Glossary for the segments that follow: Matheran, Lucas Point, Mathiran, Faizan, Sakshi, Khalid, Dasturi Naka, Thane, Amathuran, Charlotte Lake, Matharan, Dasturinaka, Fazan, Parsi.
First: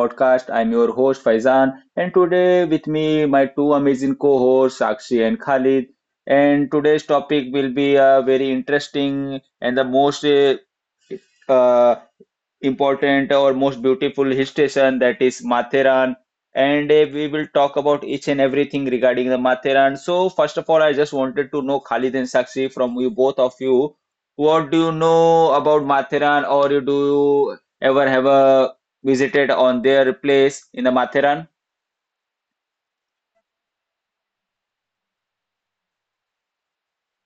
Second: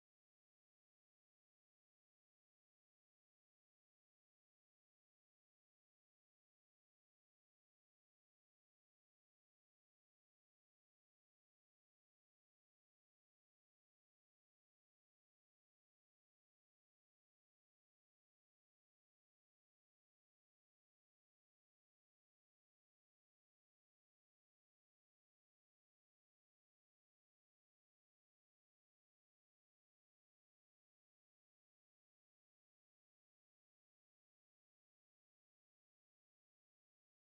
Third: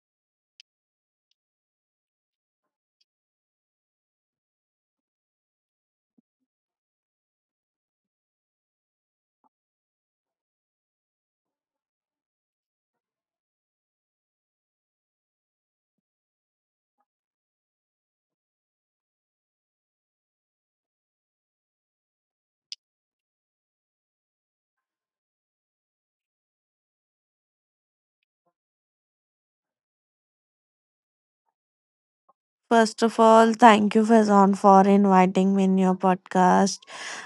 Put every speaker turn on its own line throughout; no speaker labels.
podcast. I'm your host Faizan, and today with me my two amazing co-hosts Sakshi and Khalid. And today's topic will be very interesting and the most uh, important or most beautiful hill station, that is Matheran. And we will talk about each and everything regarding the Matheran. So first of all, I just wanted to know, Khalid and Sakshi, from you, both of you, what do you know about Matheran, or you do you ever have a visited on their place in the Matheran?
First of all, thank you, Fazan, for inviting me in your podcast.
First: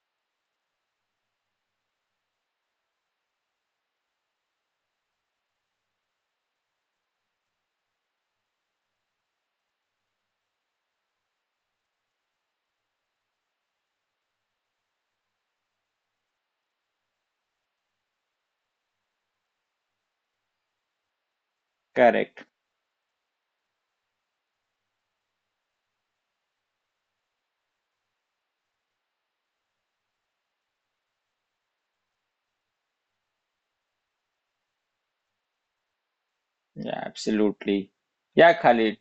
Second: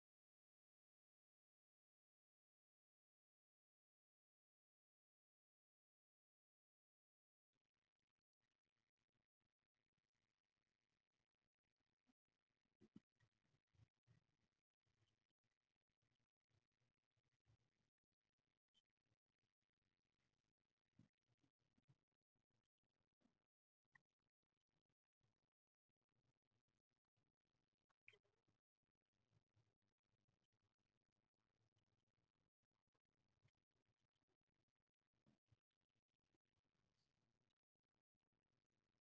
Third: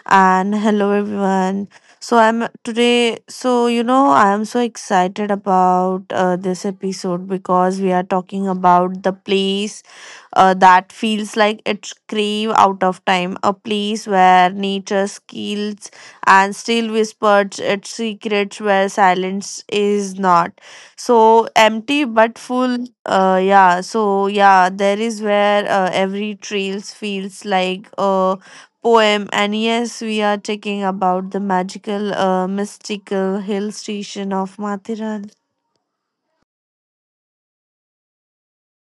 And hello, everyone. So I'm today. I am so excited about this episode because we are talking about the place that feels like it's crave out of time, a place where nature skills and still whispers its secrets where silence is not. So empty but
Correct.
full. There is where every trails feels like a poem. And yes, we are talking about the magical, mystical hill station of Mathiran.
Yeah, absolutely. Yeah, Khalid.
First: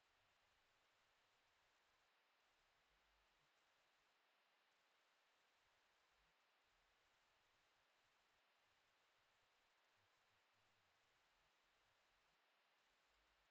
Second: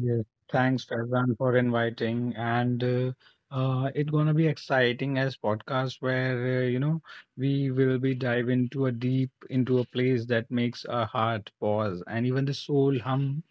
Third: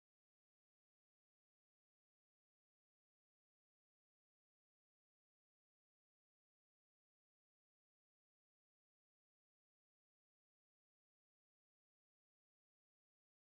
Yes, thanks Faizan for inviting, and it's gonna be exciting as podcast where we will be dive into a deep into a place that makes our heart pause and even the soul hum.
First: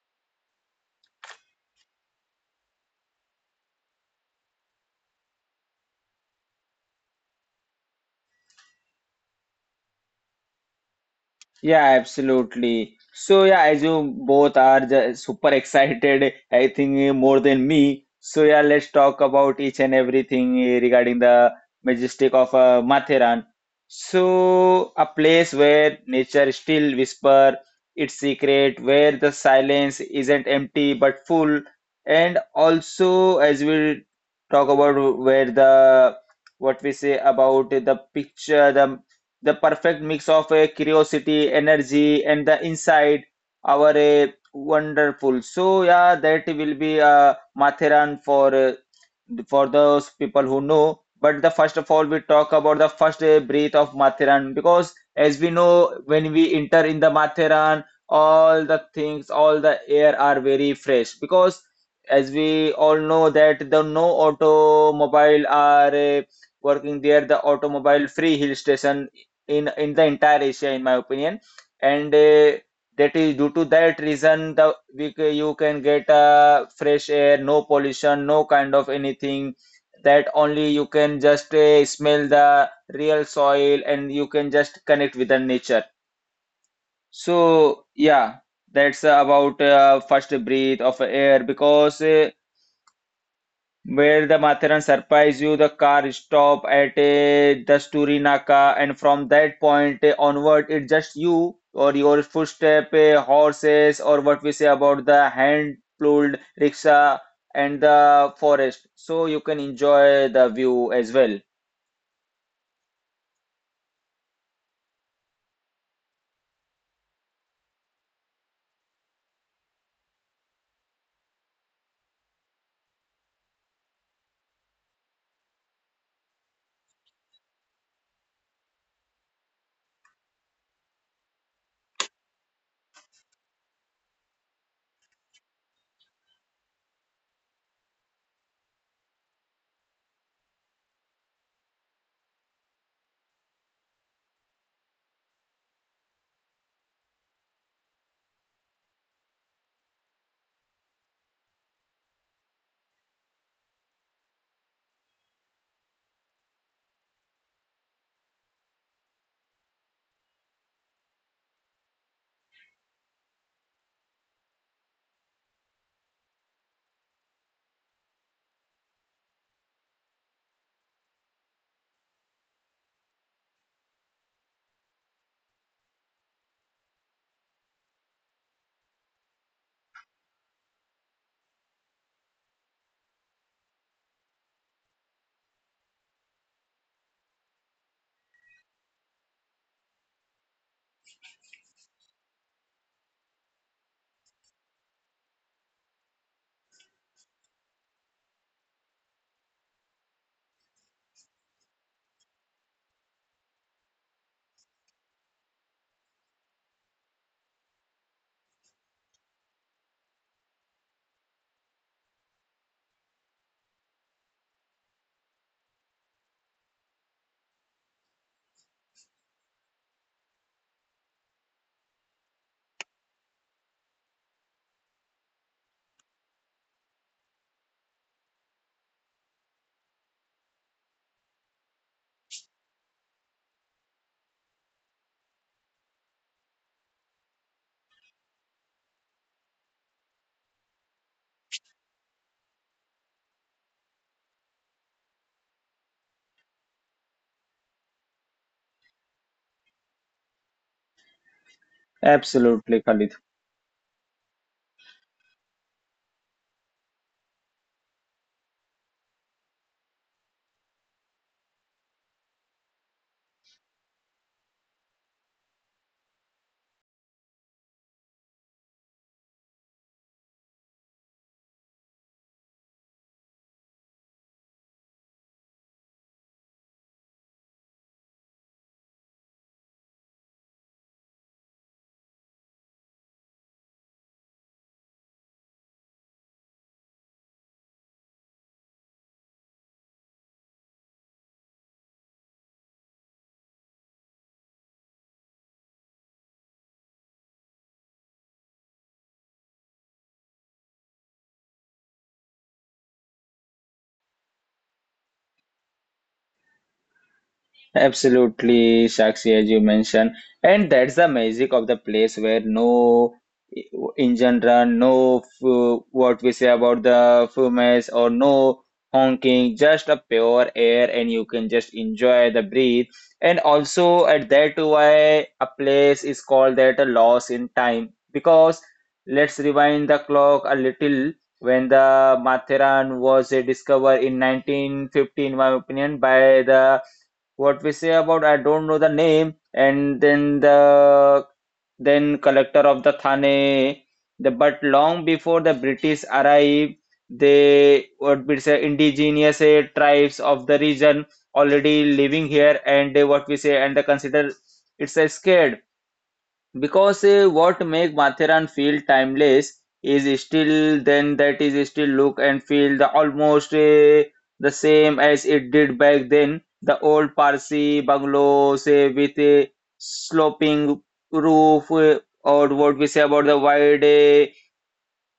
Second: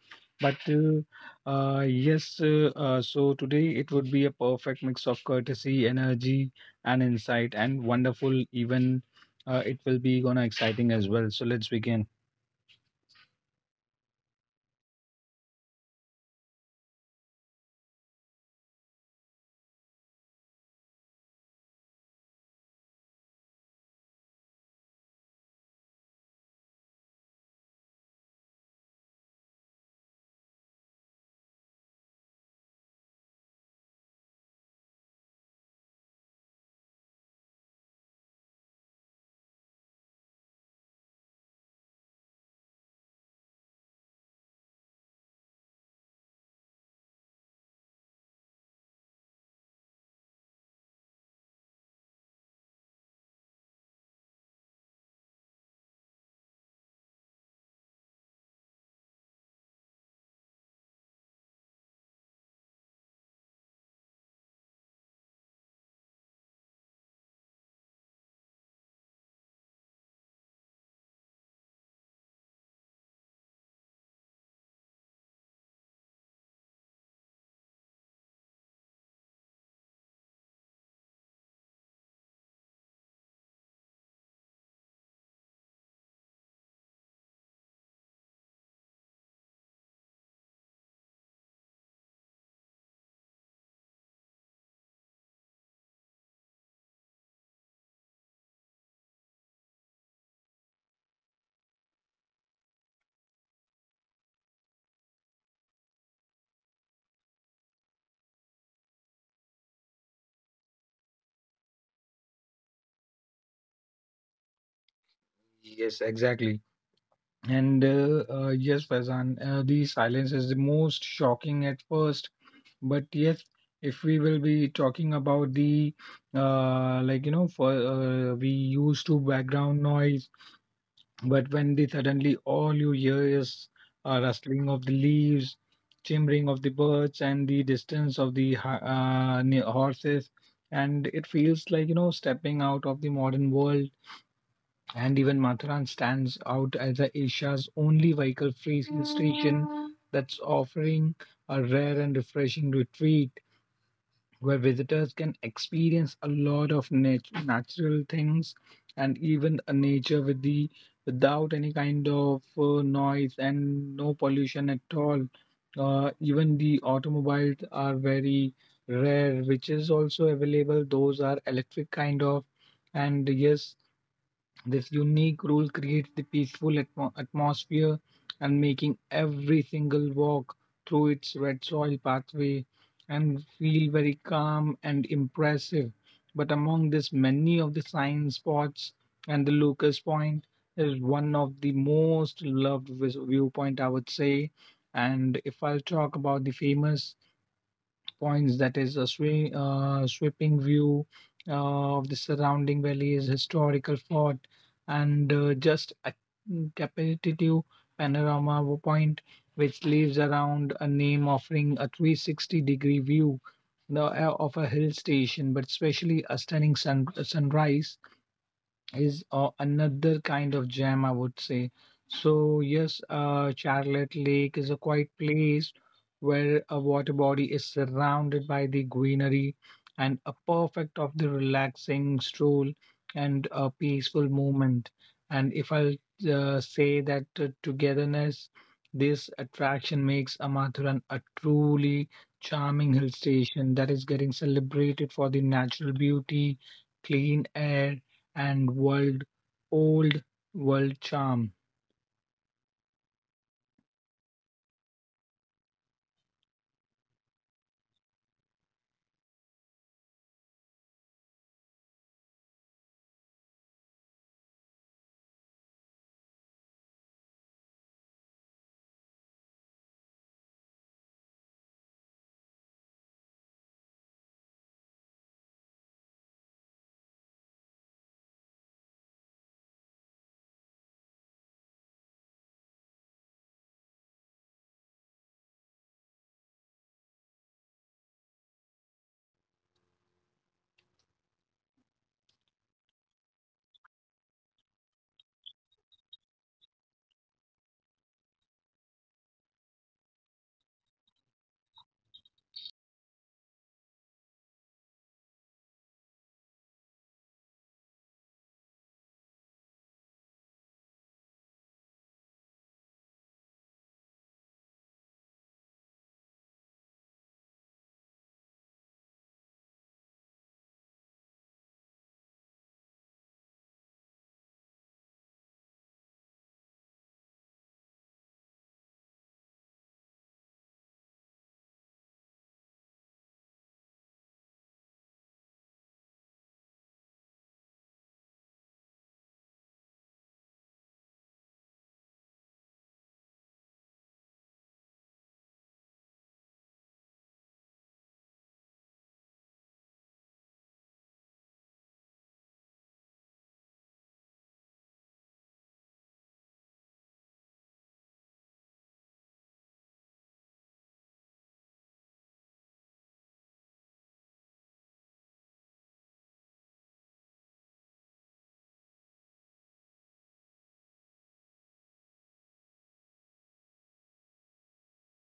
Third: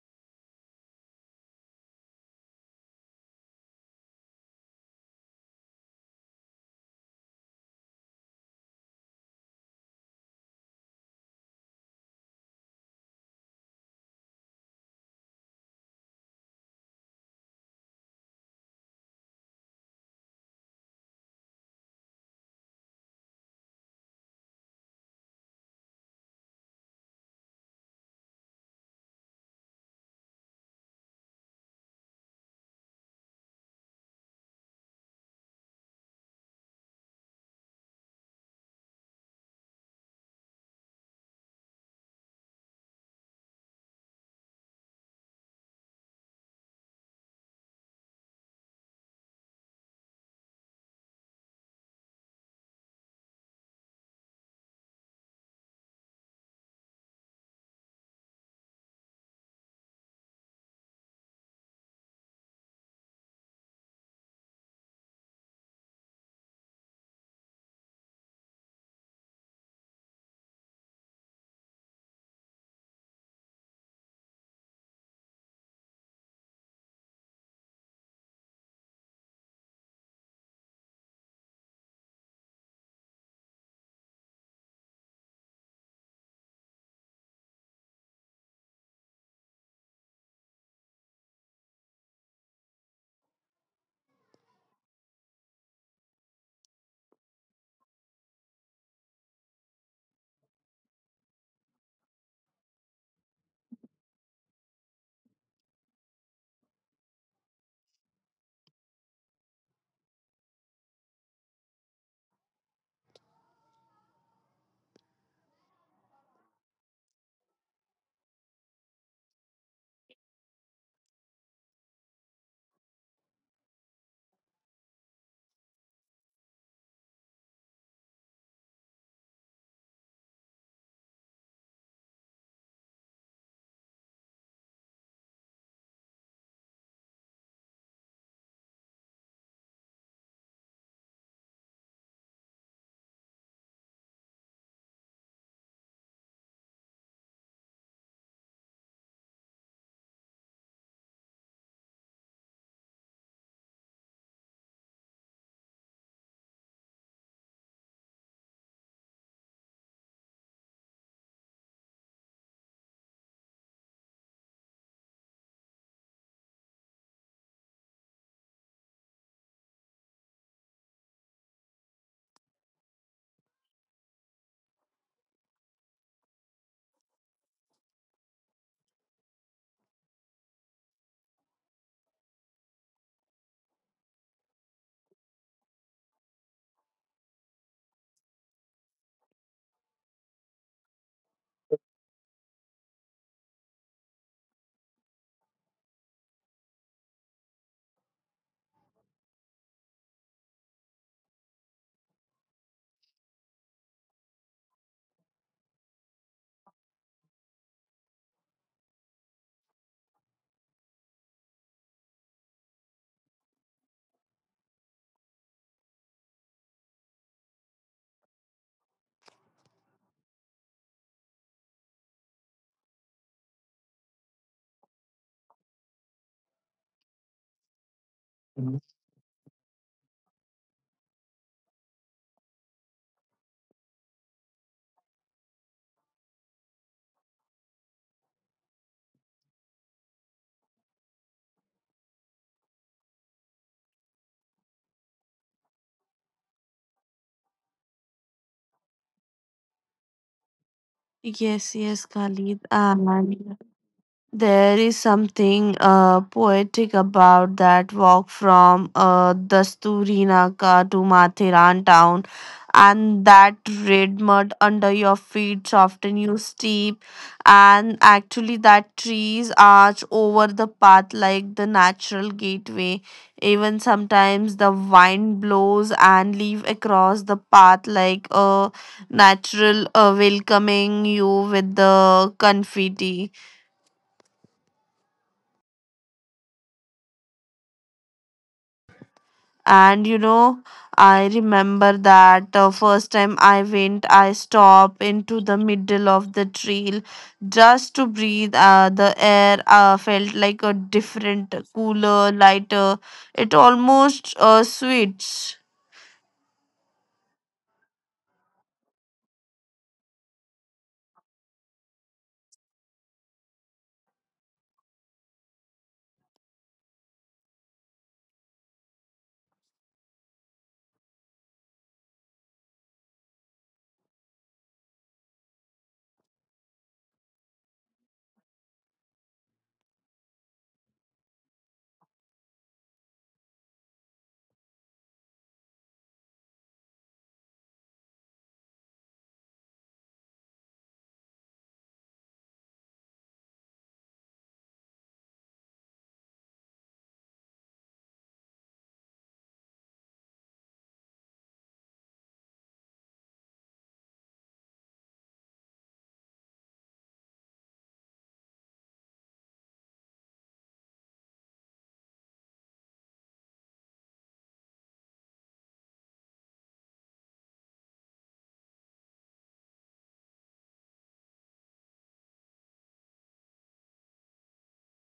So today it would be a perfect mix of courtesy, energy, and insight, and wonderful. Even It will be gonna exciting as well. So let's
Yeah,
begin.
absolutely. So yeah, as you both are super excited, I think more than me. So yeah, let's talk about each and everything regarding the majestic of Matheran. So a place where nature still whisper its secret, where the silence isn't empty but full, and also as we talk about where the what we say about the picture, the perfect mix of a curiosity, energy, and the insight. Our a wonderful. So yeah, that will be Mathiran for those people who know. But the first of all, we talk about the first breath of Mathiran because, as we know, when we enter in the Mathiran, all the things, all the air are very fresh. Because, as we all know, that the no automobile are working there, the automobile free hill station in the entire Asia, in my opinion. And that is due to that reason the you can get fresh air, no pollution, no kind of anything, that only you can just smell the real soil and you can just connect with the nature. So yeah, that's about first breath of air, because where the Matheran surprise you, the car stop at a Dasturi Naka, and from that point onward, it's just you or your footstep, horses, or what we say about the hand-pulled rickshaw and the forest. So you can enjoy the view as well.
Yes, exactly. Faizan, the silence is the most shocking at first. But yes, if we will be talking about the like you know, for we used to background noise, but when they suddenly all you hear is rustling of the leaves, chimering of the birds, and the distance of the horses, and it feels like stepping out of the modern world, and even Matharan stands out as a Asia's only vehicle free hill station that's offering a rare and refreshing retreat where visitors can experience a lot of natural things and even a nature with the without any kind of noise and no pollution at all. Even the automobiles are very rare, which is also available. Those are electric kind of, and yes, this unique rule creates the peaceful atmosphere and making every single walk through its red soil pathway and feel very calm and impressive. But among this, many of the sign spots and the Lucas Point is one of the most loved viewpoint, I would say. And if I'll talk about the famous points that is a sweeping view of the surrounding valleys, historical fort, and just a capitative panorama viewpoint which leaves around a name offering a 360-degree view of a hill station, but especially a stunning sunrise is another kind of gem, I would say. So, yes, Charlotte Lake is a quiet place where a water body is surrounded by the greenery and a perfect of the relaxing stroll and a peaceful movement. And if I'll say that togetherness, this attraction makes Amathuran a truly charming hill station that is getting celebrated for the natural beauty, clean air, and old world charm.
Yes, yes, Khalid.
Absolutely, Khalid.
There is something poetic about that walk from Dasturinaka to Mathiran town, and that red mud under your feet soften you steep, and actually that trees arch over the path like the natural gateway. Even sometimes the wind blows and leave across the path like a natural, welcoming you with the confetti. And you know I remember that first time I went, I stopped into the middle of the trail just to breathe. The air felt like a different cooler lighter. It almost sweet.
Absolutely, Sakshi, as you mentioned. And that's the magic of the place where no engine run, no what we say about the fumes, or no honking, just a pure air and you can just enjoy the breathe. And also at that why a place is called that a loss in time, because let's rewind the clock a little. When the Matheran was discovered in 1915, my opinion, by the what we say about, I don't know the name, and then the then collector of the Thane. The, but long before the British arrived, they what we say indigenous tribes of the region already living here, and they, what we say, and they consider it's a scared. Because what make Mathiran feel timeless is still then, that is still look and feel the almost the same as it did back then. The old Parsi bungalows with a sloping roof, or what we say about the wide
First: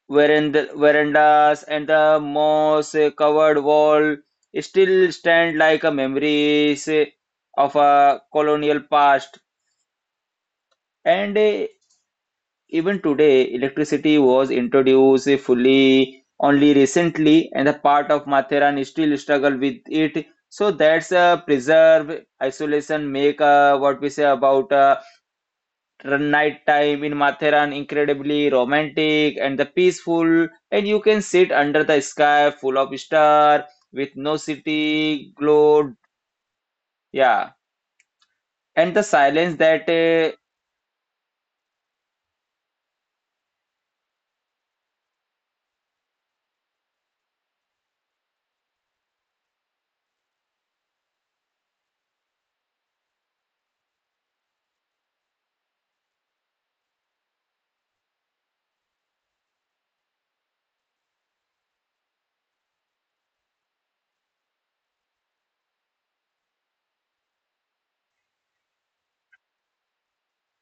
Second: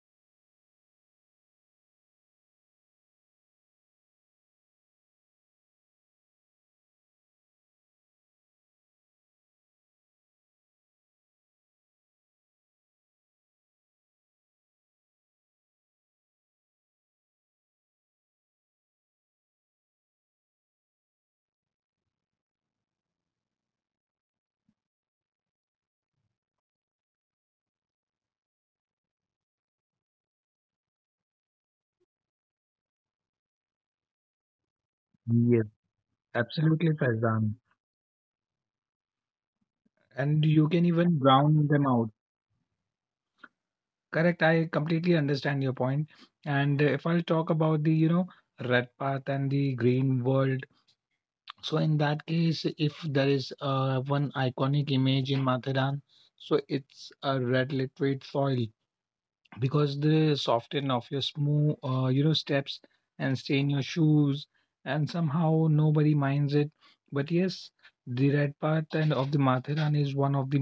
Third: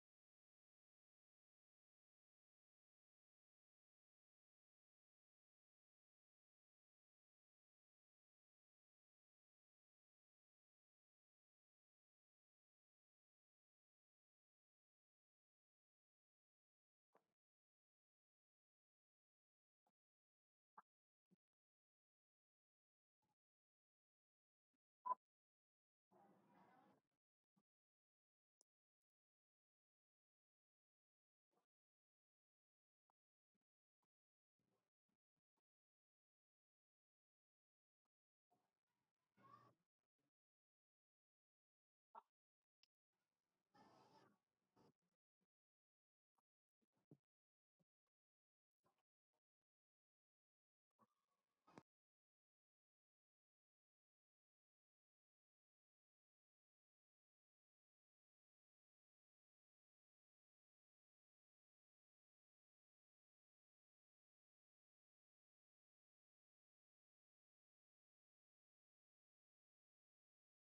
verandas, and the moss covered wall still stand like a memories of a colonial past. And even today, electricity was introduced fully only recently, and the part of Matheran still struggle with it. So that's a preserve isolation make what we say about night time in Matheran incredibly romantic and the peaceful, and you can sit under the sky full of star with no city
Yes,
glow.
absolutely,
Yeah,
Faizan.
and the silence that
And you can even brown them out. Correct, I completely understand your point. And if I'll talk about the red path and the green world, so in that case, if there is one iconic image in mathadan, so it's a red liquid soil because they soften off your smooth, steps and stain your shoes and somehow nobody minds it. But yes, the red path and of the matharan is one of the